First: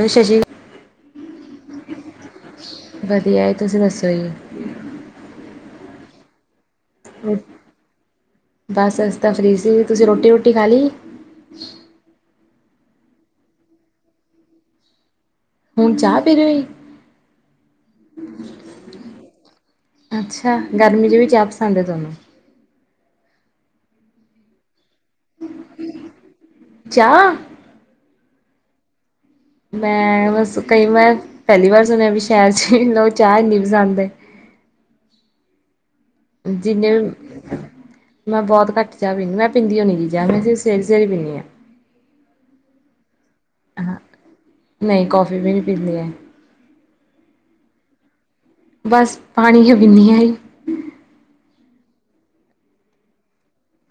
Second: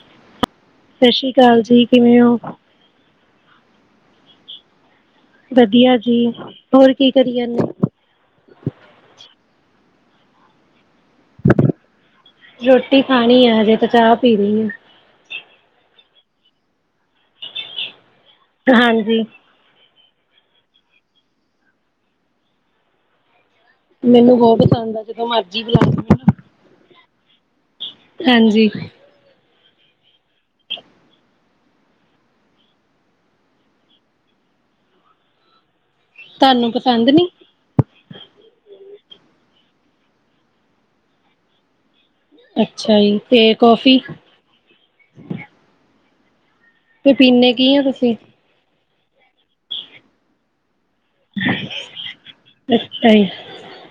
ਸਤਿ ਸ਼੍ਰੀ ਸਤਿ ਸ੍ਰੀ ਅਕਾਲ ਜੀ। ਕਿਵੇਂ ਹੋ? ਤੇ ਆਏ ਤੁਸੀ ਦਸੌ ਈ। ਵਧੀਆ ਜੀ। ਹੋਰ ਕੀ ਕਰੀ ਜਾਂਦੇ? ਬਸ ਅਸੀ ਤਾਂ ਫ੍ਰੀ ਸੀ। ਤੁਸੀਂ ਰੋਟੀ-ਰੁਟੀ ਖਾ ਲਈਏ? [inaudible] ਰੋਟੀ ਖਾਣੀ ਹੈ ਹਜੇ ਤੇ ਚਾਹ ਪੀ ਰਹੀ ਆਂ। ਹੁਣ ਚਾਹ ਪੀ ਰੇ ਹੋ ਈ? ਹਾਂਜੀ। ਅੱਛਾ ਗਰਮੀ ਚ ਵੀ ਚਾਹ ਪਸੰਦ ਹੈ ਤੁਹਾਨੂੰ? ਮੈਨੂੰ ਬਹੁਤ ਪਸੰਦ ਆ। ਜਦੋਂ ਮਰਜੀ ਬੁਲਾਲੌ ਮੌਂਨੁਂ। ਚਾ? ਹਾਂਜੀ। ਮੈਂ ਬਸ ਕਈ ਮੈਂ ਪਹਿਲੀ ਵਾਰ ਸੁਣਿਆ ਵੀ ਸ਼ਹਿਰ ਚ ਲੋ ਚਾਹ ਇਨੀ ਪਸੰਦ ਹੈ। ਤੁਹਾਨੂੰ ਜਿੰਨੇ ਪਸੰਦ ਨੀ? ਵੀ, ਮੈਂ ਬਹੁਤ ਘੱਟ ਚਾ ਵੀ ਮੈਂ ਪੀਂਦੀਯੌ ਮੇਰੀ ਜਾਂ, ਮੈਂ ਤੇ ਸਵੇਰੇ-ਸਵੇਰੇ ਪੀਨੀ ਹਾਂ। ਅੱਛਾ ਜੀ, ਤੇ ਕੌਫੀ? ਹਾਂ। ਨਹੀਂ ਕੌਫੀ ਵੀ ਨਹੀਂ ਪੀਂਦੀ ਹੈ ਤੇ ਪੀੇਨੇ ਕੀ ਹੋ ਤੁਸੀਂ? ਬਸ, ਪਾਣੀ ਹੀ ਪੀਨੀ ਆਈ। ਅੱਛਾ ਹੀ।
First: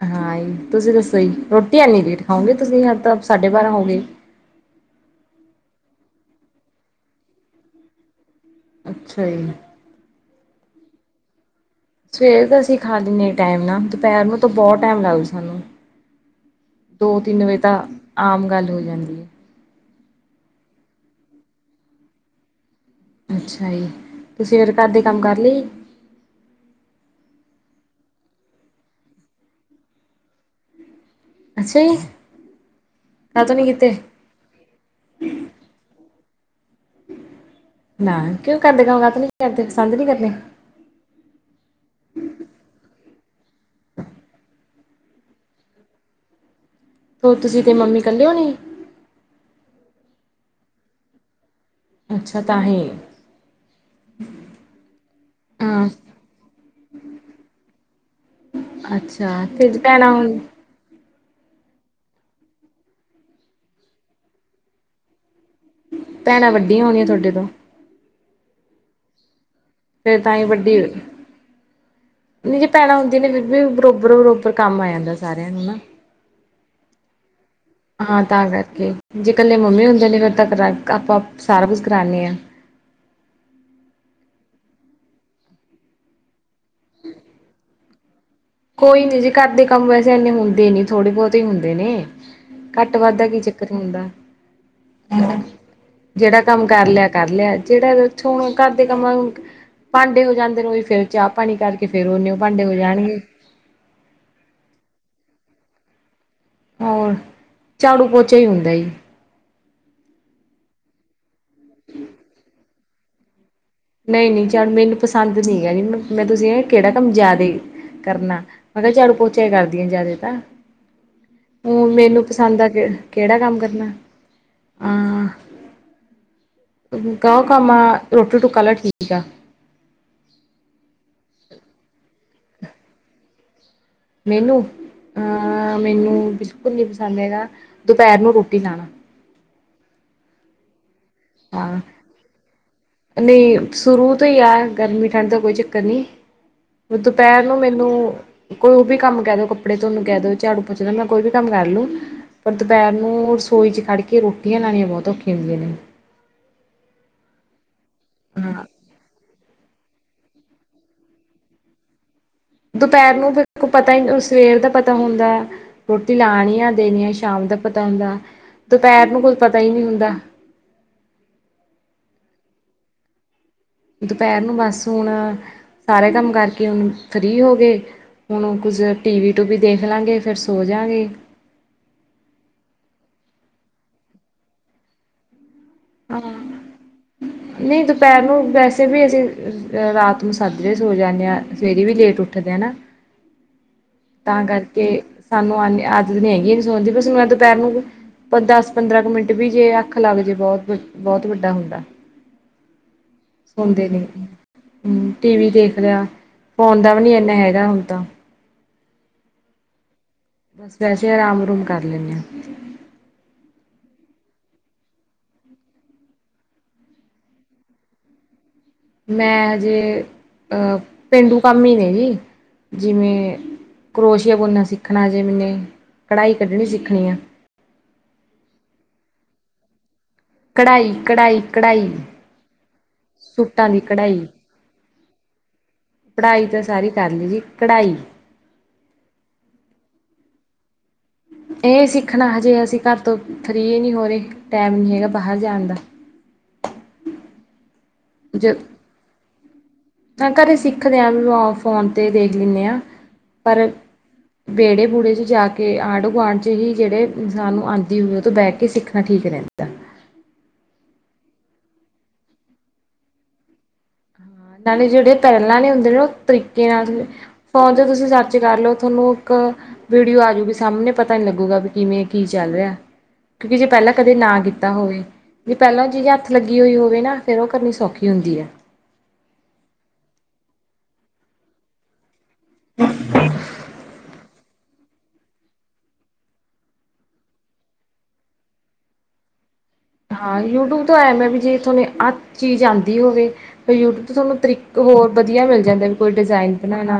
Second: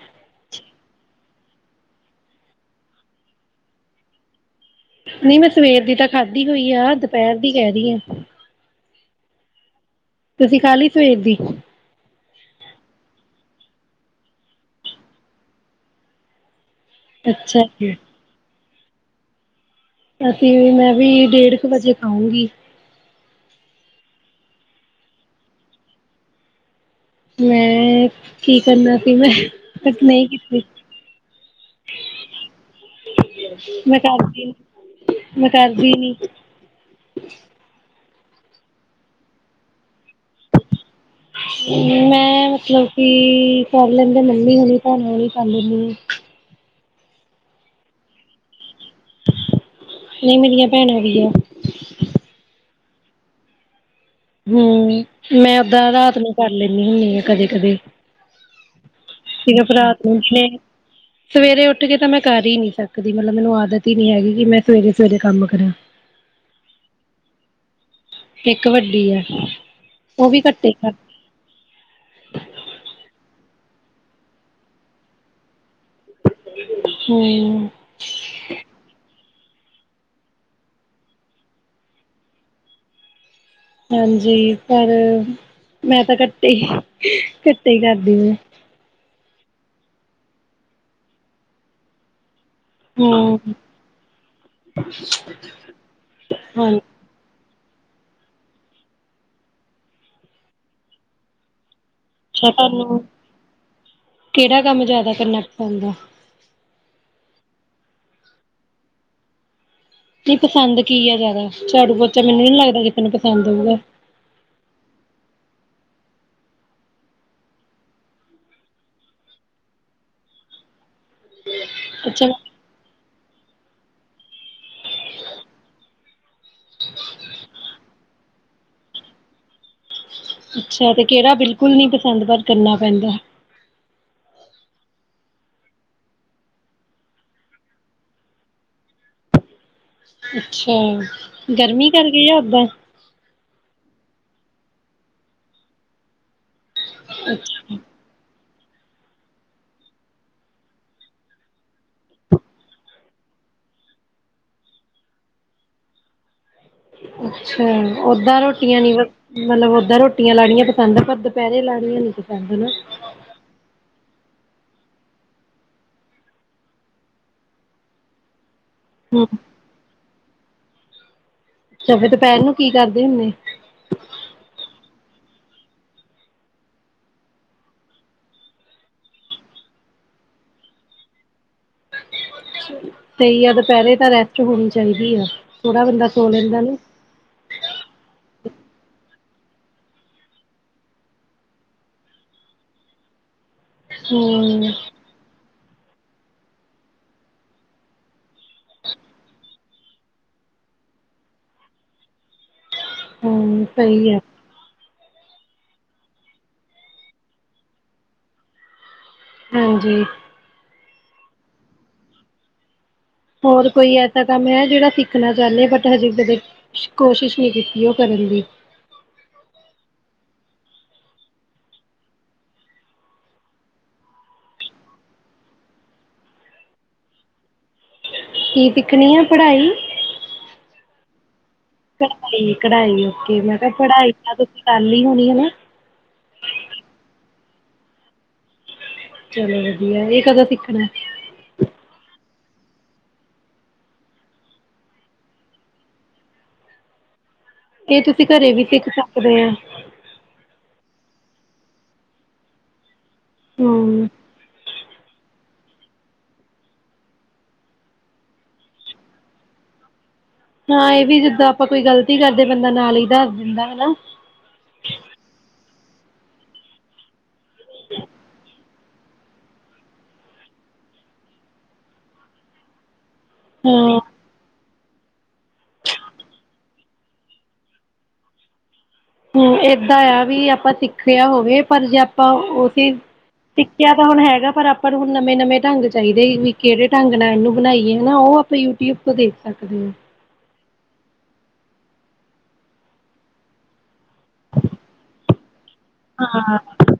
ਹਾਂਜੀ, ਤੁਸੀਂ ਦੱਸੋ ਜੀ? ਰੋਟੀ ਐਨੀ ਲੇਟ ਖਾਂਓਗੇ ਤੁਸੀਂ ਹ ਤਾਂ ਸਾਢੇ ਬਾਰਾਂ ਹੋਗੇਏ। ਨਹੀਂ ਮੈਂ ਸਵੇਰ ਦੀ ਤਾਂ ਖਾਧੀ ਹੋਈ ਆ, ਦੁਪਹਿਰ ਦੀ ਕਹਿ ਰਹੀ ਆਂ। ਅੱਛਾ ਜੀ। ਤੁਸੀਂ ਖਾ ਲਈ ਸਵੇਰ ਦੀ? ਸਵੇਰ ਤਾਂ ਅਸੀਂ ਖਾ ਲੇਨੇ ਟਾਈਮ ਨਾਲ, ਦੁਪਹਿਰ ਨੂੰ ਤਾਂ ਬਹੁਤ ਟਾਈਮ ਲੱਗ ਸਾਨੂੰ। ਦੋ-ਤਿੰਨ ਵਜੇ ਅੱਛਾ ਤਾਂ ਜੀ। ਆਮ ਗੱਲ ਹੋਈ। ਜਾਂਦੀ ਏ। ਯਾ ਫਿਰ, ਮੈਂ ਵੀ ਡੇਢ ਕੁ ਵਜੇ ਖਾਊਂਗੀ। ਅੱਛਾ ਈ, ਤੁਸੀਂ ਫਿਰ ਘਰ ਦੇ ਕੰਮ ਕਰ ਲਈਏ? ਮੈਂ ਕੀ ਕਰਨਾ ਸੀ, ਮੈਂ ਤਕ ਨਹੀਂ ਕੀਤੀ। ਅੱਛਾ ਜੀ ਕਾਹਤੋਂ ਨਹੀਂ ਕੀਤੇ ਮੈਂ ਕਾਰਦੀ, [unintelligible] ਮੈਂ ਕਾਰਦੀ ਨੀ। [inaudible] ਨਾ ਕਿਉਂ, ਕਰਦੇ ਕੰਮ [unintelligible] ਨੀ ਕਰਦੇ, ਪਸੰਦ ਨਹੀਂ ਕਰਨੇ? ਹੂੰ ਮੈਂ ਮਤਲਬ ਕਿ ਪ੍ਰਬਲਮ ਦੇ ਮੰਮੀ ਹ ਤੁਹਾਨੂੰ ਹੀ ਕਰ ਲੇਣੀ ਹੋ ਤੁਸੀਂ ਤੇ ਮੰਮੀ ਕੱਲਿਓ ਜੀ ਨਹੀਂ ਮੇਰੀਆਂ ਭੈਣਾਂ ਵੀ ਆ ਅੱਛਾ ਤਾਂ ਹੇ ਹੂੰ ਮੈਂ ਓਦਾਂ ਰਾਤ ਨੂੰ ਕਰ ਲੈਂਦੀ ਹੁੰਦੀ ਆ ਕਦੇ ਕਦੇ ਅੱਛਾ ਤੇ ਸਿਰਫ਼ ਰਾਤ ਭੈਣਾਂ ਨੂੰ ਹੁਣ ਸਵੇਰੇ ਉੱਠ ਕੇ ਤਾਂ ਮੈਂ ਕਰ ਹੀ ਨੀ ਸਕਦੀ ਮਤਲਬ ਮੈਨੂੰ ਆਦਤ ਹੀ ਨ ਨਹੀਂ ਹੈਗੀ ਕਿ ਮੈਂ ਸਵੇਰੇ ਸਵੇਰੇ ਕੰਮ ਕਰਾਂ ਭੈਣਾਂ ਵੱਡੀਆਂ ਹੋਣੀਆਂ ਤੁਹਾਡੇ ਤੋਂ ਇੱਕ ਵੱਡੀ ਹੈ। ਫੇਰ ਤਾਂ ਹੀ ਵੱਡੀ ਹੋਈ ਜੀ ਭੈਣਾਂ ਹੁੰਦੀਆਂ ਨੇ ਫਿਰ ਵੀ ਬਰੋਬਰ ਬਰੋਬਰ ਕੰਮ ਆ ਜਾਂਦਾ ਸਾਰਿਆਂ ਨੂੰ ਨਾ ਹੂੰ ਹਾਂ ਤਾਂ ਕਰਕੇ ਜੇ ਇਕੱਲੇ ਮੰਮੀ ਹੁੰਦੇ ਨੇ ਫਿਰ ਆਪਾਂ ਸਾਰਾ ਕੁਛ ਕਰਾਉਦੇ ਆ ਹਾਂਜੀ ਪਰ ਮੈਂ ਤਾਂ ਘੱਟ ਕਰ ਵੀ ਕੋਈ ਨੀ ਜੀ ਘਰਦੇ ਕੰਮ ਵੈਸੇ ਇਨੇ ਹੁੰਦੇ ਨੀ ਥੋੜੇ ਬਹੁਤੇ ਹੁੰਦੇ ਨੇ ਘੱਟ ਵੱਧਦਾ ਹੂੰ ਕੀ ਚੱਕਰ ਹੁੰਦਾ, ਜਿਹੜਾ ਕੰਮ ਹਾਂ ਕਰ ਲਿਆ ਕਰ ਲਿਆ ਜਿਹੜਾ ਉਥ ਹੁਣ ਘਰ ਦੇ ਕੰਮਾਂ ਭਾਂਡੇ ਹੋ ਜਾਂਦੇ ਰੋ ਫੇਰ ਚਾਹ ਪਾਣੀ ਕਰਕੇ ਫ਼ੇਰ ਉਹਨੇ ਉਹ ਅੱਛਾ ਭਾਂਡੇ ਹੋ ਤੁਹਾਨੂੰ ਜਾਣਗੇ ਕਿਹੜਾ ਕੰਮ ਜਿਆਦਾ ਕਰਨਾ ਪੈਂਦਾ। ਹੋਰ ਝਾੜੂ ਪੋਚਾ ਹੀ ਹੁੰਦਾ ਜੀ। ਨਹੀਂ ਪਸੰਦ ਕੀ ਆ ਜ਼ਿਆਦਾ ਝਾੜੂ ਪੋਚਾ ਮੈਨੂੰ ਨੀ ਲੱਗਦਾ ਕਿਸੇ ਨੂੰ ਪਸੰਦ ਹੋਊਗਾ। ਨਹੀਂ ਨਹੀਂ ਝਾੜੂ ਮੈਨੂੰ ਪਸੰਦ ਨੀ ਹੈ ਮੈਂ ਤੁਸੀਂ ਕਿਹੜਾ ਕੰਮ ਜਿਆਦੇ ਕਰਨਾ ਮੈਂ ਕਿਹਾ ਝਾੜੂ ਪੋਚਿਆ ਹੀ ਕਰਦੀ ਹ ਜ਼ਿਆਦੇ ਤਾਂ। ਹ ਮੈਨੂੰ ਅੱਛਾ ਪਸੰਦ ਆ ਕਿ ਕਿਹੜਾ ਕੰਮ ਕਰਨਾ ਆਂ। ਕਹੋ ਕੰਮ ਆ ਰੋਟੀ ਟੁਕਾ ਲਾ ਠੀਕ ਆ। ਅੱਛਾ ਤੇ ਕਿਹੜਾ ਬਿਲਕੁਲ ਨੀ ਪਸੰਦ ਪਰ ਕਰਨਾ ਪੈਂਦਾ। ਮੈਨੂੰ ਅਹ ਮੈਨੂੰ ਬਿਲਕੁਲ ਨੀ ਪਸੰਦ ਹੈਗਾ ਦੁਪਹਿਰ ਨੂੰ ਰੋਟੀ ਲਾਣਾ। ਅੱਛਾ। ਹਾਂ ਗਰਮੀ ਕਰ ਗਈ ਆ ਉਦਾ ਨਹੀਂ ਸ਼ੁਰੂ ਤੋਂ ਹੀ ਆ ਗਰਮੀ ਠੰਡ ਦਾ ਕੋਈ ਚੱਕਰ ਨਹੀਂ। ਦੁਪਹਿਰ ਨੂੰ ਮੈਨੂੰ ਕੋਈ ਉਹ ਵੀ ਕੰਮ ਕਹਿ ਦਓ ਕੱਪੜੇ ਤੁਹਾਨੂੰ ਕਹਿ ਦਓ ਝਾੜੂ ਪੁੱਛਦਾ ਮੈਂ ਕੋਈ ਵੀ ਕੰਮ ਕਰ ਲਉ ਪਰ ਦੁਪਹਿਰ ਨੂੰ ਰਸੋਈ ਚ ਖੜ੍ਹ ਕੇ ਰੋਟੀਆਂ ਲਾਉਣੀਆਂ ਬਹੁਤ ਔਖੀਆਂ ਹੁੰਦੀਆਂ ਨੇ ਅੱਛਾ ਓਦਾਂ ਹਾਂ ਰੋਟੀਆਂ ਨੀ ਬ ਮਤਲਬ ਓਦਾਂ ਰੋਟੀਆਂ ਲਾਉਣੀਆਂ ਪਸੰਦ ਆ ਪਰ ਦੁਪਹਿਰੇ ਲਾਣੀਆਂ ਨੀ ਪਸੰਦ ਨਾ। ਦੁਪਹਿਰ ਨੂੰ ਬ ਕੋਲ ਪਤਾ ਹੀ ਨਹੀਂ ਉਸ ਸਵੇਰ ਦਾ ਪਤਾ ਹੁੰਦਾ ਰੋਟੀ ਲਾਣੀ ਆ ਦੇਣੀ ਆ ਸ਼ਾਮ ਦਾ ਪਤਾ ਹੁੰਦਾ। ਦੁਪਹਿਰ ਨੂੰ ਕੋਈ ਪਤਾ ਹੀ ਨਹੀਂ ਹੁੰਦਾ। ਅੱਛਾ ਫਿਰ ਦੁਪਹਿਰ ਨੂੰ ਕੀ ਕਰਦੇ ਹੁੰਦੇ। ਦੁਪਹਿਰ ਨੂੰ ਬਸ ਹੁਣ ਸਾਰੇ ਕੰਮ ਕਰਕੇ ਹੁਣ ਫ੍ਰੀ ਹੋ ਗਏ, ਹੁਣ ਕੁਝ ਟੀਵੀ ਟੂਵੀ ਦੇਖ ਲਾਂਗੇ ਫਿਰ ਸੋ ਜਾਂਗੇ। ਤੇ ਆ ਦੁਪਹਿਰੇ ਤਾਂ ਰੈਸਟ ਹੋਣੀ ਚਾਹੀਦੀ ਆ। ਥੋੜਾ ਬੰਦਾ ਹਾਂ, ਸੋ ਲੈਂਦਾ ਨਾ। ਨਹੀਂ ਦੁਪਹਿਰ ਨੂੰ ਵੈਸੇ ਵੀ ਅਸੀਂ ਰਾਤ ਨੂੰ ਸਾਜਰੇ ਸੌ ਜਾਂਨੇ ਆਂ ਸਵੇਰੇ ਵੀ ਲੇਟ ਉੱਠਦੇ ਆਂ ਨਾ। ਤਾਂ ਹੂੰ ਕਰਕੇ ਸਾਨੂੰ ਐਨੀ ਆਦਤ ਨੀ ਹੈਗੀ ਨ ਸਣਦੀ ਬਸ ਮੈਂ ਦੁਪਹਿਰ ਨੂੰ ਦਸ ਪੰਦਰਾਂ ਕੁ ਮਿੰਟ ਵੀ ਜੇ ਅੱਖ ਲੱਗ ਜੇ ਬਹੁਤ ਬਹੁਤ ਵੱਡਾ ਹੁੰਦਾ। ਹੂੰ ਸੌਦੇ ਨੇ ਸਹੀ ਐ। ਹੂੰ, ਟੀ ਵੀ ਦੇਖ ਲਿਆ ਫੋਨ ਦਾ ਵੀ ਨੀ ਇੰਨਾ ਹੈਗਾ ਹੁਣ ਤਾਂ। ਹਾਂਜੀ। ਬਸ ਵੈਸੇ ਆਰਾਮ ਆਰੂਮ ਕਰ ਲੈਂਨੇ ਆਂ। ਹੋਰ ਕੋਈ ਐਸਾ ਕੰਮ ਹੈ ਜਿਹੜਾ ਸਿੱਖਣਾ ਚਾਹਣੇ ਬਟ ਹਜੇ ਕਦੇ ਕੋਸ਼ਿਸ਼ ਨਹੀਂ ਕੀਤੀ ਉਹ ਕਰਨ ਦੀ ਮੈਂ ਹਜੇ ਪੇਂਡੂ ਕੰਮ ਹੀ ਨੇ ਜੀ ਜਿਵੇਂ ਕਰੋਸ਼ੀਆ ਬੁਣਨਾ ਸਿੱਖਣਾ ਜੇ ਮੈਨੇ ਕਢਾਈ ਕੱਢਣੀ ਸਿੱਖਣੀ ਆ। ਕੀ ਸਿਖਣੀ ਆ ਪੜ੍ਹਾਈ? ਕਢਾਈ ਕਢਾਈ। ਕਢਾਈ ਕਢਾਈ ਓਕੇ ਮੈਂ ਕਿਹਾ ਦੀ ਪੜਾਈ ਕੜਾਈ ਤਾਂ ਤੁਸੀਂ ਕਰ ਲੀ ਹੋਣੀ ਹਨਾ। ਪੜ੍ਹਾਈ ਤਾਂ ਸਾਰੀ ਕਰ ਲਈ ਜੀ ਕਢਾਈ ਚਲੋ ਵਧੀਆ, ਇਹ ਕਦੋਂ ਸਿੱਖਣਾ? ਇਹ ਸਿੱਖਣਾ ਹਜੇ ਅਸੀਂ ਘਰ ਤੋਂ ਫਰੀ ਈ ਨੀ ਹੋ ਰਹੇ, ਟਾਈਮ ਨੀ ਹੈਗਾ ਬਾਹਰ ਜਾਣ ਦਾ। ਇਹ ਤੁਸੀਂ ਘਰੇ ਜ ਵੀ ਸਿੱਖ ਸਕਦੇ ਆਂ। ਸਿਖਦੇ ਆ ਵੀ ਫੋਨ ਤੇ ਦੇਖ ਲੈਂਨੇ ਆ। ਪਰ ਹਮ ਵਿਹੜੇ ਬੂਹੜੇ ਚ ਜਾ ਕੇ ਕਿ ਆਂਢ-ਗੁਆਂਢ ਚ ਜੀ ਜਿਹੜੇ ਇਨਸਾਨ ਨੂੰ ਆਂਦੀ ਹੋਵੇ, ਉਹ ਤੋਂ ਬਹਿ ਕੇ ਸਿੱਖਣਾ ਠੀਕ ਰਹਿੰਦਾ। ਹਾਂ, ਇਹ ਵੀ ਜਿੱਦਾਂ ਆਪਾਂ ਕੋਈ ਗਲਤੀ ਕਰਦੇ ਬੰਦਾ ਨਾਲ ਹੀ ਦੱਸ ਦਿੰਦਾ ਹਨਾ। ਨਾਲੇ ਜਿਹੜੇ ਪਹਿਲਾਂ ਆਲੇ ਹੁੰਦੇ ਨੇ, ਉਹ ਤਰੀਕੇ ਨਾਲ ਫੋਨ ਤੇ ਤੁਸੀਂ ਸਰਚ ਕਰਲੋ ਤੁਹਾਨੂੰ ਇੱਕ ਵੀਡੀਓ ਆਜੂਗੀ ਸਾਹਮਣੇ ਪਤਾ ਨੀ ਲੱਗੂਗਾ ਵੀ ਕਿਵੇਂ ਕੀ ਚੱਲ ਰਿਹਾ। ਕਿਉਂਕਿ ਜੇ ਪਹਿਲਾਂ ਹਾਂ ਕਦੇ ਨਾ ਕੀਤ ਕੀਤਾ ਹੋਵੇ, ਜਿਹੜੀ ਪਹਿਲਾਂ ਚੀਜ਼ ਹੱਥ ਲੱਗੀ ਹੋਈ ਹੋਵੇ ਨਾ ਫੇਰ ਉਹ ਕਰਨੀ ਸੌਖੀ ਹੁੰਦੀ ਆ। ਹੂੰ ਏਦਾਂ ਆ ਵੀ ਆਪਾਂ ਸਿੱਖਿਆ ਹੋਵੇ, ਪਰ ਜੇ ਆਪਾਂ ਉਹੀ ਸਿੱਖਿਆ ਤਾਂ ਹੁਣ ਹੈਗਾ ਪਰ ਆਪਾਂ ਨੂੰ ਹੁਣ ਨਵੇਂ- ਨਵੇਂ ਢੰਗ ਚਾਹੀਦੇ ਵੀ ਕਿਹੜੇ ਢੰਗ ਨਾਲ ਇਹਨੂੰ ਬਣਾਈਏ, ਹਨਾ ਉਹ ਆਪਾਂ ਯੂਟਿਊਬ ਤੋਂ ਦੇਖ ਸਕਦੇ। ਹਾਂ ਯੂਟਿਊਬ ਹੁਣ ਐਂ ਵੀ ਜੇ ਤੁਹਾਨੂੰ ਆਹ ਚੀਜ਼ ਆਂਦੀ ਹੋਵੇ ਯੂਟਿਊਬ ਤੁਹਾਨੂੰ ਤਰੀਕਾ ਹੋਰ ਵਧੀਆ ਮਿਲ ਜਾਂਦਾ ਵੀ ਕੋਈ ਹਾਂ। ਡਿਜ਼ਾਇਨ ਹਾਂ ਬਣਾਣਾ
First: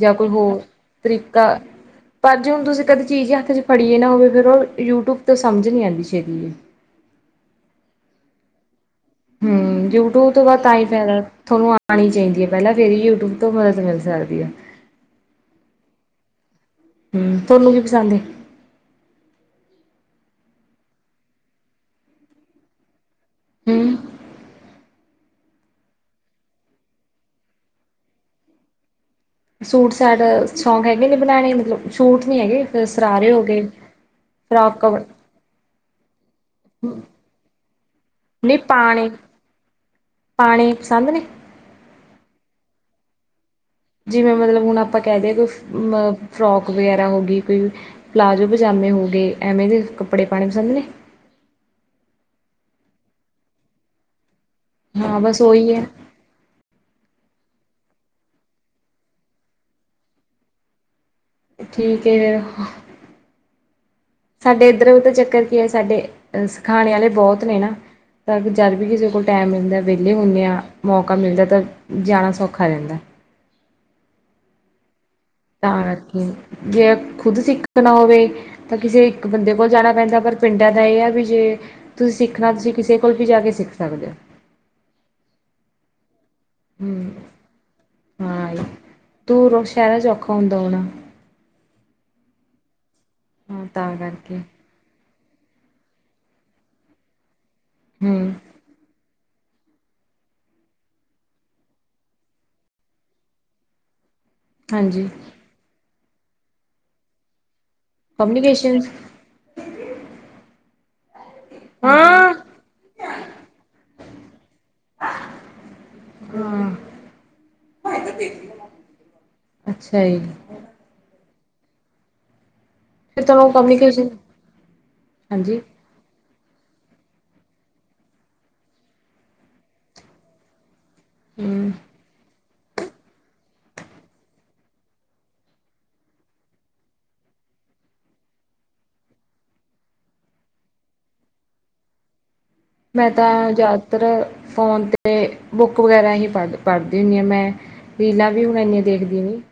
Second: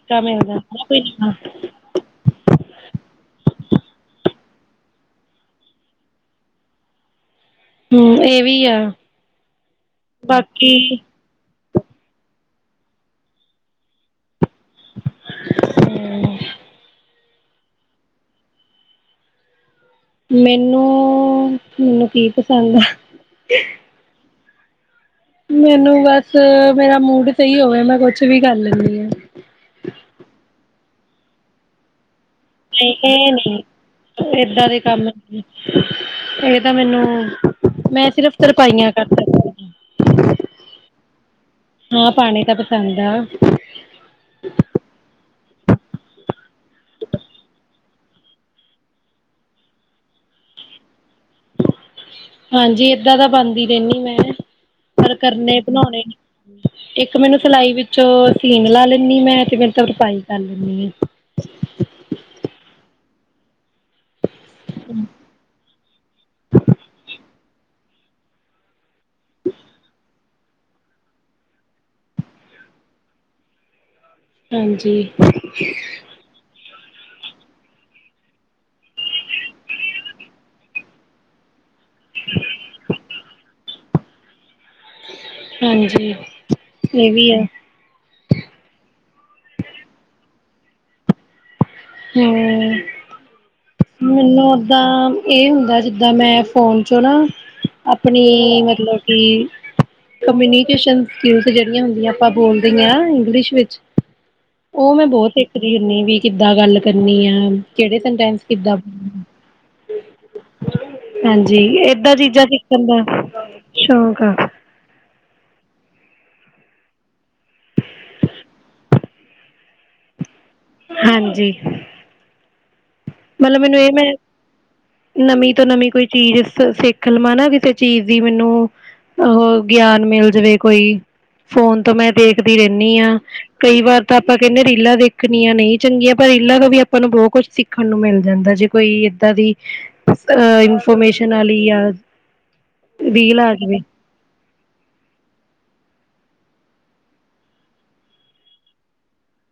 ਜਾਂ ਕੋਈ ਮਿਲਦਾ ਹੋਰ ਨਾ ਕੋਈ ਨਵਾਂ। ਤਰੀਕਾ ਪਰ ਜੇ ਹੁਣ ਤੁਸੀਂ ਕਦੇ ਚੀਜ਼ ਹੱਥ ਚ ਫੜੀਏ ਨਾ ਹੋਵੇ ਫਿਰ ਉਹ ਯੂਟਿਊਬ ਤੋਂ ਸਮਝ ਨਹੀਂ ਆਂਦੀ ਛੇਤੀ। ਹੂੰ, ਇਹ ਵੀ ਆ। ਹੂੰ, ਯੂਟਿਊਬ ਤੋਂ ਬਾਅਦ ਤਾਂ ਬਾਕੀ ਹੀ ਫਾਇਦਾ ਤੁਹਾਨੂੰ ਆਣੀ ਚਾਹੀਦੀ ਹੈ ਪਹਿਲਾਂ ਫੇਰ ਹੀ ਯੂਟਿਊਬ ਤੋਂ ਮਦਦ ਮਿਲ ਸਕਦੀ ਏ। ਹੂੰ। ਹੂੰ, ਤੁਹਾਨੂੰ ਕੀ ਪਸੰਦ ਏ। ਮੈਨੂੰ ਮੈਨੂੰ ਕੀ ਪਸੰਦ ਆ। [unintelligible] ਹਮ ਮੈਨੂੰ ਬਸ ਮੇਰਾ ਮੂਡ ਸਹੀ ਹੋਵੇ, ਮੈਂ ਕੁਛ ਵੀ ਕਰ ਲੈਂਣੀ ਹਾਂ। ਸੂਟ ਸਾਟ ਸ਼ੌਂਕ ਹੈਗੇ ਨੇ ਬਣਾਵੇ ਮਤਲਬ ਸੂਟ ਨੀ ਹੈਗੇ ਫਿਰ ਨਹੀਂ ਸਰਾਰੇ ਇਹ ਹੋ ਨਹੀਂ, ਗਏ ਏਦਾਂ ਦੇ ਫਰਾਕ ਕਵਰ ਕੰਮ ਇਹ ਤਾਂ ਮੈਨੂੰ ਮੈਂ ਸਿਰਫ ਨਹੀਂ ਤਰਪਾਈਆਂ ਕਰ ਪਾਣੇ ਸਕਦੀ ਪਾਣੇ ਪਸੰਦ ਨੇ ਹਾਂ, ਪਾਨੇ ਤਾਂ ਪਸੰਦ [unintelligible] ਜਿਵੇਂ ਮਤਲਬ ਹੁਣ ਆਪਾਂ ਕਹਿ ਦਈਏ ਅ ਫਰੋਕ ਵਗੈਰਾ ਹੋ ਗਈ, ਕੋਈ ਪਲਾਜ਼ੋ ਪਜਾਮੇ ਹੋ ਗਏ, ਐਵੇਂ ਦੇ ਕੱਪੜੇ ਪਾਉਣੇ ਪਸੰਦ ਨੇ। ਹਾਂਜੀ, ਏਦਾਂ ਦਾ ਪਾਂਦੀ ਰਹਿੰਦੀ ਮੈਂ। ਪਰ ਹਾਂ ਬਸ ਕਰਨੇ ਉਹੀ ਹੈ ਬਣਾਉਣੇ, ਇੱਕ ਮੈਨੂੰ ਸਿਲਾਈ ਵਿੱਚ ਚ ਸੀਨ ਲਾ ਲੈਂਦੀ ਮੈਂ, ਤੇ ਫਿਰ ਤਰਪਾਈ ਕਰ ਲੈਂਣੀ ਆ। ਠੀਕ ਹੈ ਫਿਰ ਸਾਡੇ ਇੱਧਰ ਉਧਰ ਚੱਕਰ ਕੀ ਸਾਡੇ ਸਿਖਾਣੇ ਵਾਲੇ ਬਹੁਤ ਨੇ ਨਾ, ਤਾਂ ਜਦ ਵੀ ਕਿਸੇ ਕੋਲ ਟਾਈਮ ਮਿਲਦਾ ਵਿਹਲੇ ਹੁੰਦੇ ਹਾਂ, ਮੌਕਾ ਮਿਲਦਾ ਤਾਂ ਜਾਣਾ ਸੌਖਾ ਰਹਿੰਦਾ। ਹਾਂਜੀ। ਤਾਂ ਕਰਕੇ ਜੇ ਖੁੱਦ ਸਿੱਖਣਾ ਹੋਵੇ ਤਾਂ ਕਿਸੇ ਇੱਕ ਬੰਦੇ ਕੋਲ ਜਾਣਾ ਪੈਂਦਾ ਪਰ ਪਿੰਡਾਂ ਦਾ ਇਹ ਆ ਬੀ ਜੇ ਤੁਸੀਂ ਸਿੱਖਣਾ ਤੁਸੀਂ ਕਿਸੇ ਕੋਲ ਵੀ ਜਾ ਕੇ ਸਿੱਖ ਸਕਦੇ ਹੋ। ਹਾਂਜੀ ਹਮ ਇਹ ਵੀ ਆ ਹਾਂ ਦੂਰ ਸ਼ਹਿਰਾਂ ਚ ਔਖਾ ਹੁੰਦਾ ਹੋਣਾ। ਹੁੰ ਹਾਂ ਤਾਂ ਕਰਕੇ ਮੈਨੂੰ ਓਦਾਂ ਇਹ ਹੁੰਦਾ ਜਿੱਦਾਂ ਮੈਂ ਫੋਨ ਚੋਂ ਨਾ ਆਪਣੀ ਹੂੰ ਮਤਲਬ ਕਿ ਕਮਿਊਨੀਕੇਸ਼ਨ ਸਕਿੱਲ ਜਿਹੜੀਆਂ ਹੁੰਦੀਆਂ ਆਪਾਂ ਬੋਲਦੇ ਹਾਂ ਇੰਗਲਿਸ਼ ਵਿੱਚ ਉਹ ਮੈਂ ਹਾਂਜੀ ਬਹੁਤ ਸਿਖਦੀ ਹੁਨੀ ਵੀ। ਕਿੱਦਾਂ ਗੱਲ ਕਰਨੀ ਆ। ਕਿਹੜੇ ਸਿਨਟੈਂਸ ਕਿਦਾਂ। ਕਮਿਊਨੀਕੇਸ਼ਨ ਹਾਂਜੀ ਏਦਾਂ ਹਾਂ ਚੀਜ਼ਾਂ ਸਿੱਖਣ ਦਾ ਸ਼ੌਕ ਹ ਹਾਂ [inaudible] ਅੱਛਾ ਜੀ ਹਾਂਜੀ ਫਿਰ ਤੁਹਾਨੂੰ ਮਤਲਬ ਮੈਨੂੰ ਇਹ ਕਮਿਊਨੀਕੇਸ਼ਨ ਮੈਂ, ਨਵੀਂ ਹਾਂਜੀ ਤੋਂ ਨਵੀਂ ਕੋਈ ਚੀਜ਼ ਸਿੱਖ ਲਵਾਂ ਨਾ ਕਿਸੇ ਚੀਜ਼ ਦੀ ਮੈਨੂੰ ਉਹ ਗਿਆਨ ਮਿਲ ਜਾਵੇ ਕੋਈ ਹੂੰ ਫੋਨ ਤੋਂ ਮੈਂ ਦੇਖ ਖਦੀ ਰਹਿੰਦੀ ਹਾਂ। ਕਈ ਵਾਰ ਤਾਂ ਆਪਾਂ ਕਹਿੰਦੇ ਰੀਲਾਂ ਦੇਖਣੀਆਂ ਨਹੀਂ ਚੰਗੀਆਂ ਪਰ ਰੀਲਾਂ ਤੋ ਵੀ ਆਪਾਂ ਨੂੰ ਬਹੁਤ ਕੁਛ ਸਿੱਖ ਖਣ ਨੂੰ ਮਿਲ ਜਾਂਦਾ ਜੇ ਕੋਈ ਏਦਾਂ ਦੀ ਇਨਫੋਰਮੇਸ਼ਨ ਵਾਲੀ ਮੈਂ ਰੀਲ ਤਾਂ ਆ ਜਾਵੇ ਜ਼ਿਆਦਾਤਰ ਫੋਨ ਤੇ ਬੁੱਕ ਵਗੈਰਾ ਪੜ ਪੜ੍ਹਦੀ ਹੁੰਨੀ ਹਾਂ ਮੈਂ, ਰੀਲਾਂ ਵੀ ਹੁਣ ਇੰਨੀ ਦੇਖਦੀ ਨੀ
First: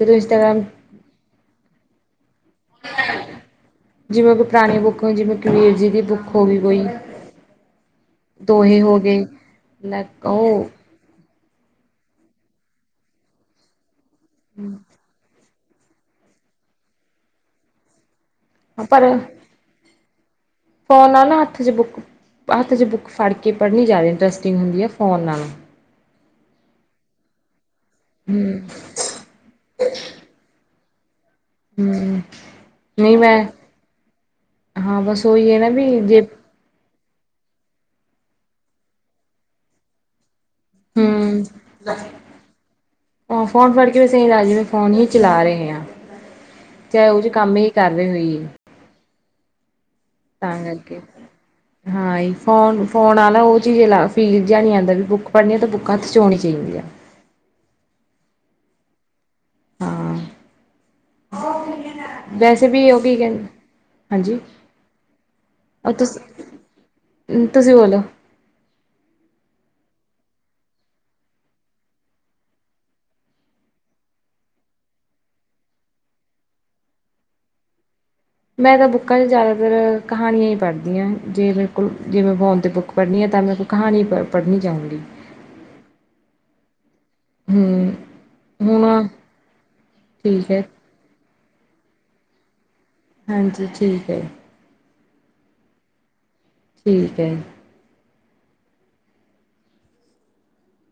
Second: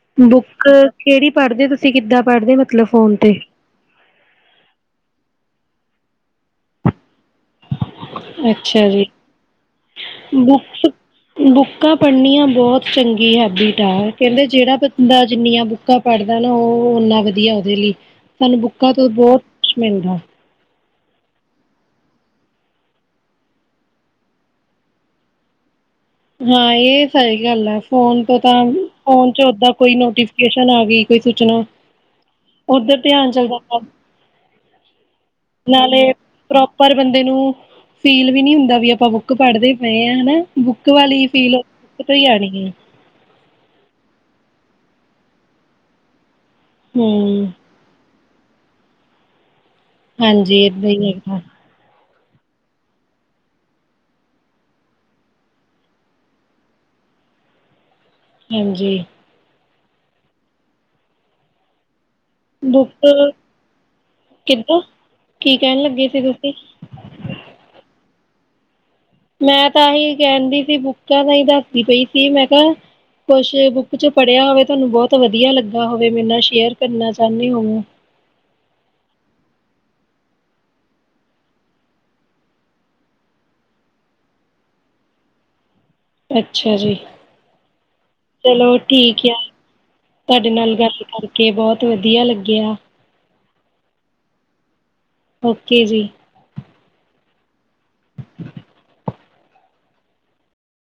ਜਦੋਂ ਇੰਸਟਾਗ੍ਰਾਮ ਬੁੱਕ ਕਿਹੜੀ ਪੜ੍ਹਦੇ ਤੁਸੀਂ ਕਿੱਦਾਂ ਪੜ੍ਹਦੇ ਮਤਲਬ ਫੋਨ ਤੇ ਜਿਵੇਂ ਕਿ ਪੁਰਾਣੀਆਂ ਬੁੱਕਾਂ ਜਿਵੇਂ ਕਿ ਵੀਰ ਜੀ ਬੁਕ ਹੋ ਗੀ ਕੋਈ ਦੋਹੇ ਅੱਛਾ ਹੋ ਜੀ ਗਏ, ਲ ਉਹ ਬੁੱਕਸ ਬੁੱਕਾਂ ਪੜ੍ਹਨੀਆਂ ਬਹੁਤ ਚੰਗੀ ਹੈਬਿਟ ਹੈ। ਕਹਿੰਦੇ ਜਿਹੜਾ ਬੰਦਾ ਜਿੰਨੀਆਂ ਕਾ ਪੜ੍ਹਦਾ ਨਾ ਉਹ ਓਨਾ ਵਧੀਆ ਉਹਦੇ ਲਈ ਸਾਨੂੰ ਬੁੱਕਾਂ ਤੋਂ ਬਹੁਤ ਕੁਛ ਮਿਲਦਾ ਫ਼ੋਨ ਨਾਲ ਨਾ ਹੱਥ 'ਚ ਬੁੱਕ ਹੱਥ ' ਬੁੱਕ ਫੜ ਕੇ ਪੜ੍ਹਨੀ ਜ਼ਿਆਦਾ ਇੰਟਰਸਟਿੰਗ ਹੁੰਦੀ ਹੈ ਫੋਨ ਨਾਲੋਂ ਹਾਂ ਇਹ ਸਹੀ ਗੱਲ ਆ ਫੋਨ ਤੋਂ ਹੂੰ ਤਾਂ ਫੋਨ ਚ ਓਦਾਂ ਕੋਈ ਨੋਟੀਫਿਕੇਸ਼ਨ ਆ ਗਈ ਕੋਈ ਸੋਚਣਾ, ਹੂੰ ਓਧਰ ਨਹੀਂ ਧਿਆਨ ਮੈਂ ਚੱਲਦਾ ਹਾਂ ਬਸ ਉਹੀ ਹੈ ਨਾ ਵੀ ਨਾਲੇ ਜੇ ਪ੍ਰੋਪਰ ਬੰਦੇ ਨੂੰ ਫੀਲ ਵੀ ਨਹੀਂ ਹੁੰਦਾ ਵੀ ਆਪਾਂ ਬੁੱਕ ਪੜ੍ਹਦੇ ਪਏ ਹਾਂ ਹਨਾ। ਬੁੱਕ ਵਾਲੀ ਫੀਲ, ਬੁਕ ਤੋਂ ਹੀ ਆਣੀ ਏ। ਹ ਫੋਨ ਫੜ ਕੇ ਵੈਸੇ ਲੈ ਫੋਨ ਹੀ ਚਲਾ ਰਹੇ ਹਾਂ। ਚਾਹੇ ਉਹ ਚ ਹਮ ਕੰਮ ਹੀ ਕਰ ਰਹੇ ਹੋਈਏ ਹ [inaudible] ਹਾਂਜੀ, ਏਦਾਂ ਹੀ ਹੈਗਾ। ਹਾਂ ਫੋ ਫੋਨ ਵਾਲਾ ਉਹ ਚੀਜ਼ ਫੀਲ ਜਹਾ ਨਹੀਂ ਆਉਂਦਾ, ਵੀ ਬੁੱਕ ਪੜ੍ਹਨੀ ਆ ਤੇ ਬੁੱਕਾਂ ਹੱਥ ਚ ਹੋਣੀ ਚਾਹੀਦੀ ਆਂ। ਹਾਂਜੀ ਹਾਂ ਵੈਸੇ ਵੀ ਉਹ ਕੀ ਬੁੱਕ ਕਹਿੰ ਹਾਂਜੀ ਕਿੱਦਾਂ ਕੀ ਕਹਿਣ ਤੁ ਲੱਗੇ ਸੀ ਤੁਸੀਂ ਤੁਸੀਂ ਬੋਲੋ। ਮੈਂ ਤਾਂਹੀ ਕਹਿੰਦੀ ਸੀ ਬੁੱਕਾਂ ਦਾ ਹੀ ਦੱਸਦੀ ਪਈ ਸੀ ਮੈਂ ਕਿਹਾ ਕੁਛ ਬੁੱਕ ਚ ਪੜ੍ਹਿਆ ਹੋਵੇ ਤੁਹਾਨੂੰ ਬਹੁਤ ਵਧੀਆ ਲੱਗਾ ਹੋਵੇ ਮੇਰੇ ਨਾਲ ਸ਼ੇਅਰ ਕਰਨਾ ਚਾਹਣੇ ਹੋਵੋ। ਮੈਂ ਤਾਂ ਬੁੱਕਾਂ ਚ ਜ਼ਿਆਦਾਤਰ ਕਹਾਣੀਆਂ ਈ ਪੜ੍ਹਦੀ ਆਂ, ਜੇ ਮੇਰੇ ਕੋਲ ਜੇ ਮੈਂ ਫੋਨ ਤੇ ਬੁੱਕ ਪੜ੍ਹਨੀ ਹਾਂ ਤਾਂ ਮੇਰੇ ਕੋਲ ਕਹਾਣੀ ਪ ਪੜ੍ਹਨੀ ਚਾਹੂੰਗੀ। ਅੱਛਾ ਜੀ। ਹੂੰ ਚਲੋ ਹੁਣ ਠੀਕ ਆ ਤੁਹਾਡੇ ਠੀਕ ਹੈ ਨਾਲ ਗੱਲ ਕਰ ਕੇ ਬਹੁਤ ਵਧੀਆ ਲੱਗਿਆ। ਹਾਂਜੀ ਠੀਕ ਐ। ਓਕੇ ਜੀ। ਠੀਕ ਐ। [unintelligible]